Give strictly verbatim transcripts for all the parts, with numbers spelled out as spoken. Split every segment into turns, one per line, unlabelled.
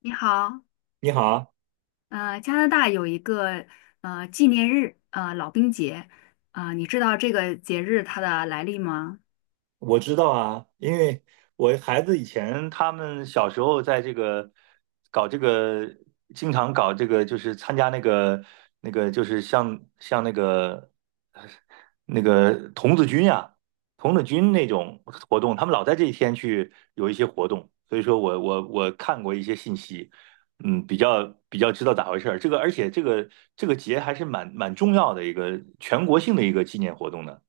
你好。
你好。
呃，加拿大有一个呃纪念日，呃，老兵节，啊、你知道这个节日它的来历吗？
我知道啊，因为我孩子以前他们小时候在这个搞这个，经常搞这个，就是参加那个那个，就是像像那个那个童子军呀、童子军那种活动，他们老在这一天去有一些活动，所以说我我我看过一些信息。嗯，比较比较知道咋回事儿。这个而且这个这个节还是蛮蛮重要的一个全国性的一个纪念活动呢。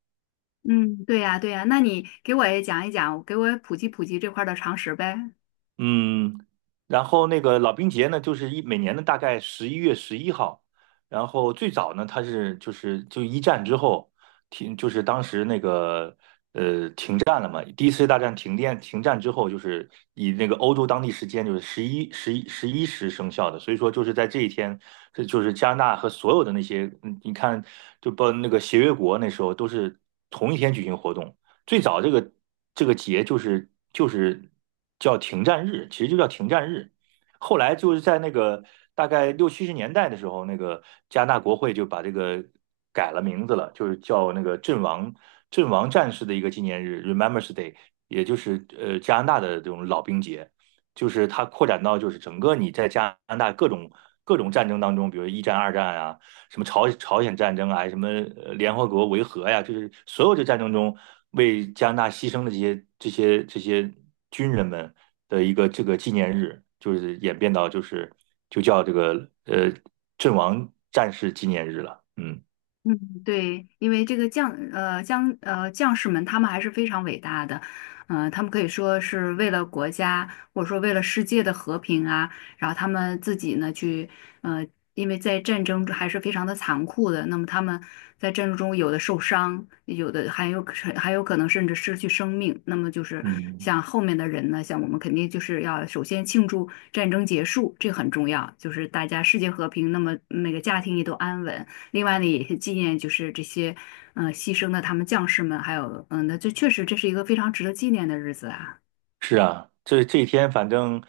嗯，对呀，对呀，那你给我也讲一讲，给我也普及普及这块儿的常识呗。
嗯，然后那个老兵节呢，就是一每年的大概十一月十一号，然后最早呢，它是就是就一战之后停，就是当时那个呃停战了嘛。第一次世界大战停电停战之后，就是以那个欧洲当地时间就是十一十一十一时生效的，所以说就是在这一天，这就是加拿大和所有的那些，嗯，你看就包括那个协约国那时候都是同一天举行活动。最早这个这个节就是就是叫停战日，其实就叫停战日。后来就是在那个大概六七十年代的时候，那个加拿大国会就把这个改了名字了，就是叫那个阵亡阵亡战士的一个纪念日 r e m e m b r a n Day),也就是呃加拿大的这种老兵节。就是它扩展到就是整个你在加拿大各种各种战争当中，比如一战、二战啊，什么朝朝鲜战争啊，什么呃联合国维和呀，就是所有的战争中为加拿大牺牲的这些这些这些军人们的一个这个纪念日，就是演变到就是就叫这个呃阵亡战士纪念日了。嗯。
嗯，对，因为这个将呃将呃将士们，他们还是非常伟大的，呃，他们可以说是为了国家或者说为了世界的和平啊，然后他们自己呢去呃，因为在战争中还是非常的残酷的，那么他们在战争中有的受伤，有的还有还有可能甚至失去生命，那么就是
嗯，
像后面的人呢，像我们肯定就是要首先庆祝战争结束，这个很重要，就是大家世界和平，那么那个家庭也都安稳。另外呢，也是纪念就是这些嗯、呃牺牲的他们将士们，还有嗯，那这确实这是一个非常值得纪念的日子啊。
是啊，这这一天反正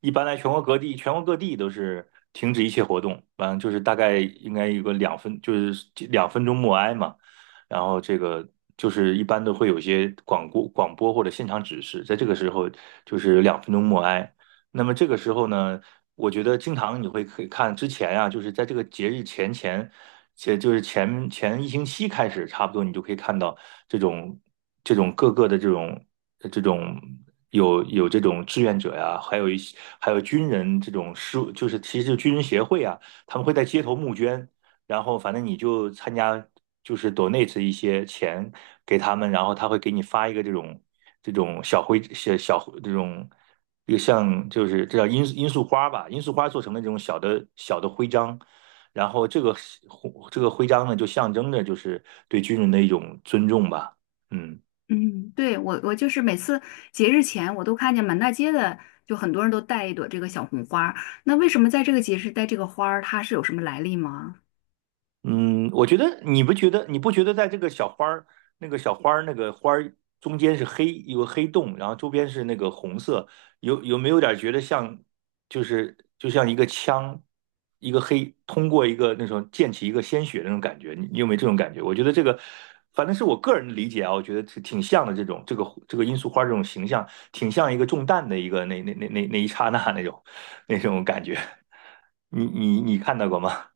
一般来全国各地，全国各地都是停止一切活动，完了就是大概应该有个两分，就是两分钟默哀嘛。然后这个就是一般都会有些广播、广播或者现场指示，在这个时候就是两分钟默哀。那么这个时候呢？我觉得经常你会可以看之前啊，就是在这个节日前前，且就是前前一星期开始，差不多你就可以看到这种这种各个的这种呃这种有有这种志愿者呀，还有一些还有军人这种事务就是其实军人协会啊，他们会在街头募捐，然后反正你就参加就是 donate 一些钱给他们，然后他会给你发一个这种这种小徽小小这种。这个像就是这叫罂罂粟花吧，罂粟花做成的这种小的小的徽章，然后这个徽这个徽章呢，就象征着就是对军人的一种尊重吧，嗯。
嗯，对，我我就是每次节日前，我都看见满大街的，就很多人都带一朵这个小红花儿。那为什么在这个节日带这个花儿，它是有什么来历吗？
嗯，我觉得你不觉得你不觉得在这个小花儿那个小花儿那个花儿中间是黑有个黑洞，然后周边是那个红色，有有没有点觉得像就是就像一个枪，一个黑通过一个那种溅起一个鲜血那种感觉？你你有没有这种感觉？我觉得这个反正是我个人的理解啊，我觉得挺挺像的这种这个这个罂粟花这种形象，挺像一个中弹的一个那那那那那一刹那那种那种感觉。你你你看到过吗？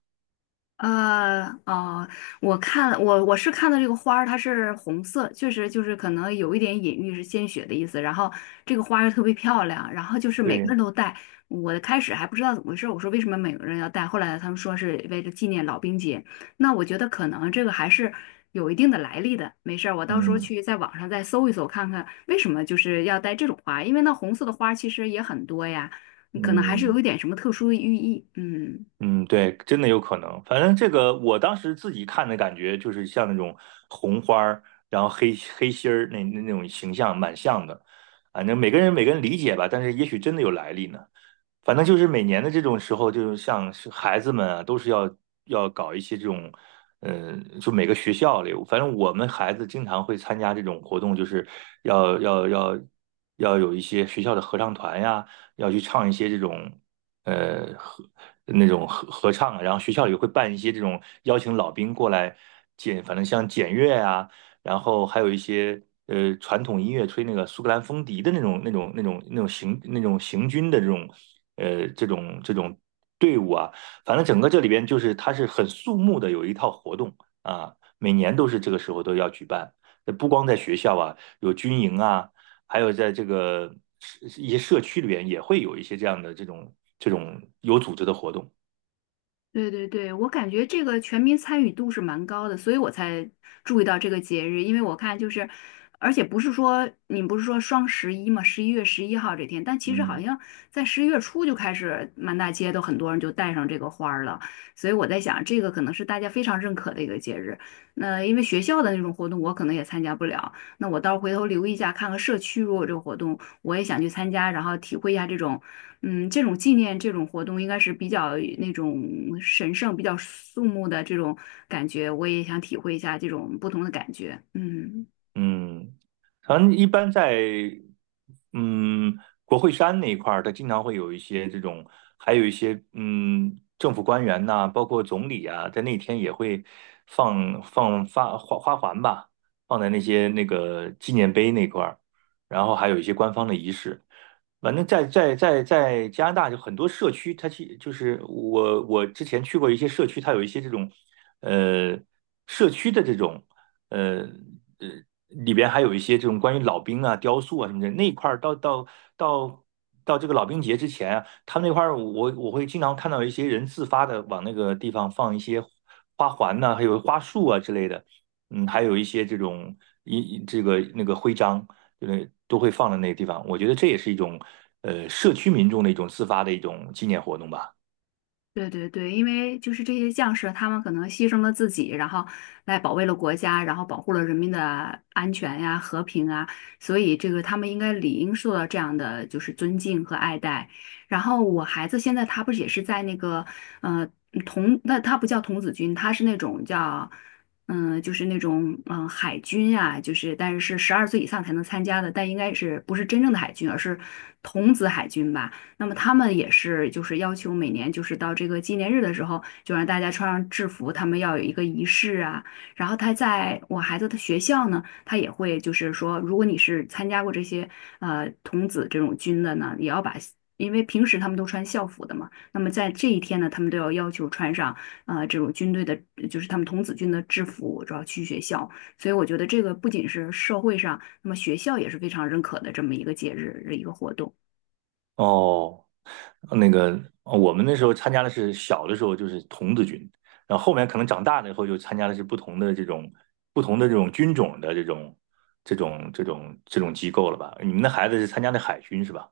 呃，哦，我看我我是看到这个花儿，它是红色，确实就是可能有一点隐喻是鲜血的意思。然后这个花儿特别漂亮，然后就是每个
对。
人都戴。我开始还不知道怎么回事，我说为什么每个人要戴？后来他们说是为了纪念老兵节。那我觉得可能这个还是有一定的来历的。没事儿我到时候
嗯
去在网上再搜一搜，看看为什么就是要戴这种花，因为那红色的花其实也很多呀，嗯可能还是
嗯
有一点什么特殊的寓意。嗯。
嗯，对，真的有可能。反正这个我当时自己看的感觉，就是像那种红花儿，然后黑黑心儿那那那种形象，蛮像的。反正每个人每个人理解吧，但是也许真的有来历呢。反正就是每年的这种时候，就是像是孩子们啊，都是要要搞一些这种，嗯，就每个学校里，反正我们孩子经常会参加这种活动，就是要要要要有一些学校的合唱团呀，要去唱一些这种呃合那种合合唱啊，然后学校里会办一些这种邀请老兵过来检，反正像检阅啊，然后还有一些呃传统音乐，吹那个苏格兰风笛的那种那种那种那种行那种行军的这种。呃这种这种队伍啊，反正整个这里边就是它是很肃穆的，有一套活动啊，每年都是这个时候都要举办。呃不光在学校啊，有军营啊，还有在这个一些社区里边也会有一些这样的这种这种有组织的活动。
对对对，我感觉这个全民参与度是蛮高的，所以我才注意到这个节日。因为我看就是，而且不是说你不是说双十一嘛，十一月十一号这天，但其实好
嗯。
像在十一月初就开始，满大街都很多人就带上这个花儿了。所以我在想，这个可能是大家非常认可的一个节日。那因为学校的那种活动，我可能也参加不了。那我到时候回头留意一下，看看社区如果有这个活动，我也想去参加，然后体会一下这种嗯，这种纪念这种活动应该是比较那种神圣、比较肃穆的这种感觉，我也想体会一下这种不同的感觉。嗯。
嗯，反正一般在嗯国会山那一块儿，它经常会有一些这种，还有一些嗯政府官员呐、包括总理啊，在那天也会放放发花花环吧，放在那些那个纪念碑那块儿，然后还有一些官方的仪式。反正在在在在加拿大就很多社区，它其就是我我之前去过一些社区，它有一些这种呃社区的这种呃呃里边还有一些这种关于老兵啊、雕塑啊什么的那一块儿，到到到到这个老兵节之前啊，他们那块儿我我会经常看到一些人自发的往那个地方放一些花环呐、还有花束啊之类的。嗯，还有一些这种一这个那个徽章，就是都会放在那个地方。我觉得这也是一种呃社区民众的一种自发的一种纪念活动吧。
对对对，因为就是这些将士，他们可能牺牲了自己，然后来保卫了国家，然后保护了人民的安全呀、和平啊，所以这个他们应该理应受到这样的就是尊敬和爱戴。然后我孩子现在他不是也是在那个呃童，那他不叫童子军，他是那种叫嗯、呃就是那种嗯、呃海军啊，就是但是是十二岁以上才能参加的，但应该是不是真正的海军，而是童子海军吧。那么他们也是就是要求每年就是到这个纪念日的时候，就让大家穿上制服，他们要有一个仪式啊。然后他在我孩子的学校呢，他也会就是说，如果你是参加过这些呃童子这种军的呢，也要把。因为平时他们都穿校服的嘛，那么在这一天呢，他们都要要求穿上呃这种军队的，就是他们童子军的制服，主要去学校。所以我觉得这个不仅是社会上，那么学校也是非常认可的这么一个节日，的一个活动。
哦，那个呃我们那时候参加的是小的时候就是童子军，然后后面可能长大了以后就参加的是不同的这种不同的这种军种的这种这种这种这种机构了吧？你们的孩子是参加的海军是吧？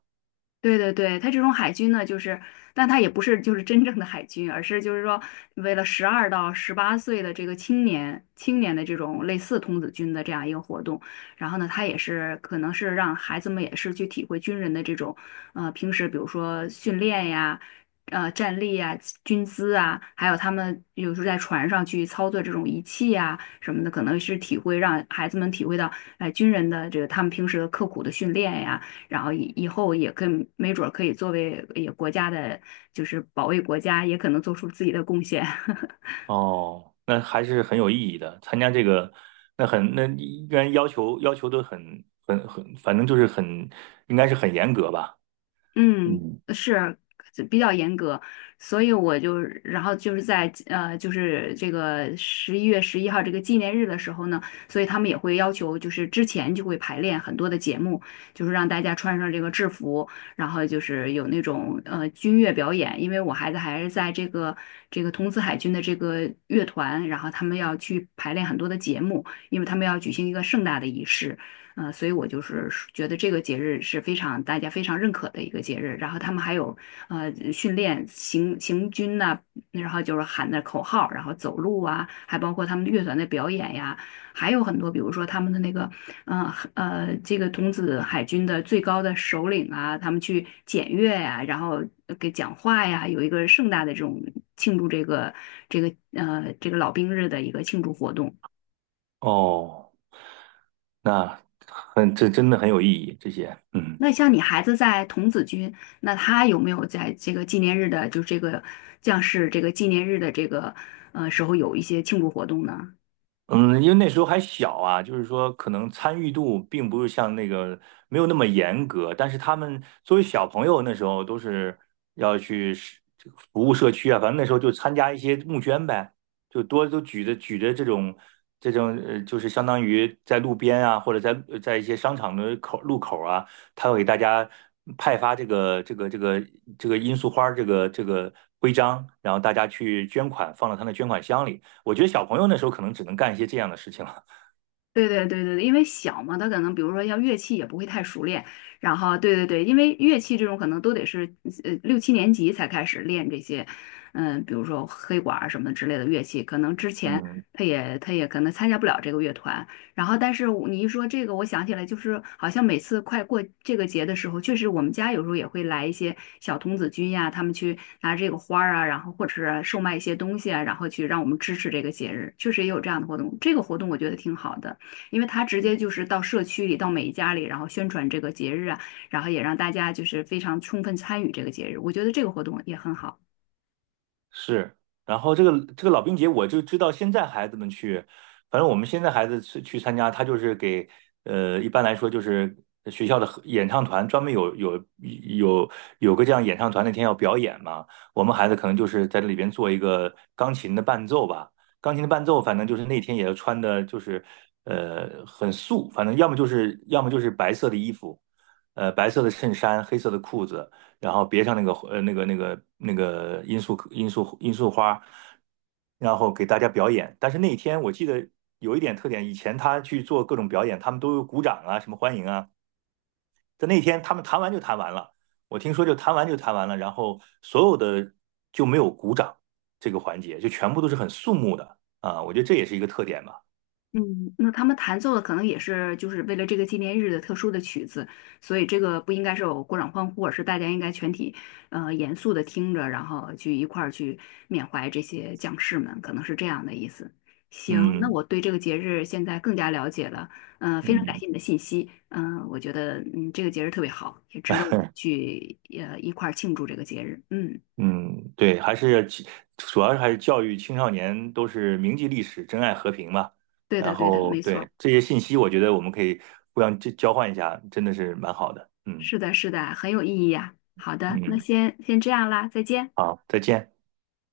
对对对，他这种海军呢，就是，但他也不是就是真正的海军，而是就是说，为了十二到十八岁的这个青年青年的这种类似童子军的这样一个活动，然后呢，他也是可能是让孩子们也是去体会军人的这种，呃，平时比如说训练呀，呃，站立呀，军姿啊，还有他们有时候在船上去操作这种仪器呀什么的，可能是体会让孩子们体会到，哎、军人的这个他们平时的刻苦的训练呀。然后以以后也更没准儿可以作为也国家的，就是保卫国家，也可能做出自己的贡献。
哦，那还是很有意义的。参加这个，那很那应该要求要求都很很很，反正就是很应该是很严格吧。
嗯，
嗯。
是比较严格，所以我就，然后就是在呃，就是这个十一月十一号这个纪念日的时候呢，所以他们也会要求，就是之前就会排练很多的节目，就是让大家穿上这个制服，然后就是有那种呃军乐表演，因为我孩子还是在这个这个童子海军的这个乐团，然后他们要去排练很多的节目，因为他们要举行一个盛大的仪式。嗯、所以我就是觉得这个节日是非常大家非常认可的一个节日。然后他们还有呃训练行行军呐、然后就是喊的口号，然后走路啊，还包括他们乐团的表演呀，还有很多，比如说他们的那个呃呃这个童子海军的最高的首领啊，他们去检阅呀、然后呃给讲话呀，有一个盛大的这种庆祝这个这个呃这个老兵日的一个庆祝活动。
哦，那很这真的很有意义，这些嗯。
那像你孩子在童子军，那他有没有在这个纪念日的，就这个将士这个纪念日的这个呃时候有一些庆祝活动呢？
嗯，因为那时候还小啊，就是说可能参与度并不是像那个没有那么严格，但是他们作为小朋友那时候都是要去是服务社区啊，反正那时候就参加一些募捐呗，就多都举着举着这种这种呃，就是相当于在路边啊，或者在呃在一些商场的口路口啊，他会给大家派发这个这个这个这个罂粟花儿这个这个徽章，然后大家去捐款，放到他的捐款箱里。我觉得小朋友那时候可能只能干一些这样的事情了。
对对对对对，因为小嘛，他可能比如说像乐器也不会太熟练，然后对对对，因为乐器这种可能都得是呃六七年级才开始练这些，嗯，比如说黑管儿什么之类的乐器，可能之前
嗯，
他也他也可能参加不了这个乐团，然后但是我你一说这个，我想起来就是好像每次快过这个节的时候，确实我们家有时候也会来一些小童子军呀，他们去拿这个花儿啊，然后或者是售卖一些东西啊，然后去让我们支持这个节日，确实也有这样的活动，这个活动我觉得挺好的。因为他直接就是到社区里，到每一家里，然后宣传这个节日啊，然后也让大家就是非常充分参与这个节日，我觉得这个活动也很好。
是。然后这个这个老兵节，我就知道现在孩子们去，反正我们现在孩子去去参加，他就是给呃，一般来说就是学校的合演唱团专门有有有有个这样演唱团那天要表演嘛，我们孩子可能就是在这里边做一个钢琴的伴奏吧。钢琴的伴奏，反正就是那天也要穿的，就是呃很素，反正要么就是要么就是白色的衣服，呃白色的衬衫，黑色的裤子，然后别上那个呃那个那个那个罂粟罂粟罂粟花，然后给大家表演。但是那一天我记得有一点特点，以前他去做各种表演，他们都有鼓掌啊，什么欢迎啊。在那天他们弹完就弹完了，我听说就弹完就弹完了，然后所有的就没有鼓掌这个环节，就全部都是很肃穆的啊。我觉得这也是一个特点吧。
嗯，那他们弹奏的可能也是就是为了这个纪念日的特殊的曲子，所以这个不应该是有鼓掌欢呼，而是大家应该全体呃严肃的听着，然后去一块儿去缅怀这些将士们，可能是这样的意思。行，那
嗯。
我对这个节日现在更加了解了，嗯，非常感
嗯，
谢你的信息，嗯、我觉得嗯这个节日特别好，也值得我们 去呃一块儿庆祝这个节日。嗯，
嗯，对，还是其主要是还是教育青少年都是铭记历史、珍爱和平嘛。
对
然
的对的，
后
没错，
对这些信息，我觉得我们可以互相交交换一下，真的是蛮好的。嗯。
是的是的，很有意义呀、好的，那
嗯，
先先这样啦，再见。
好，再见。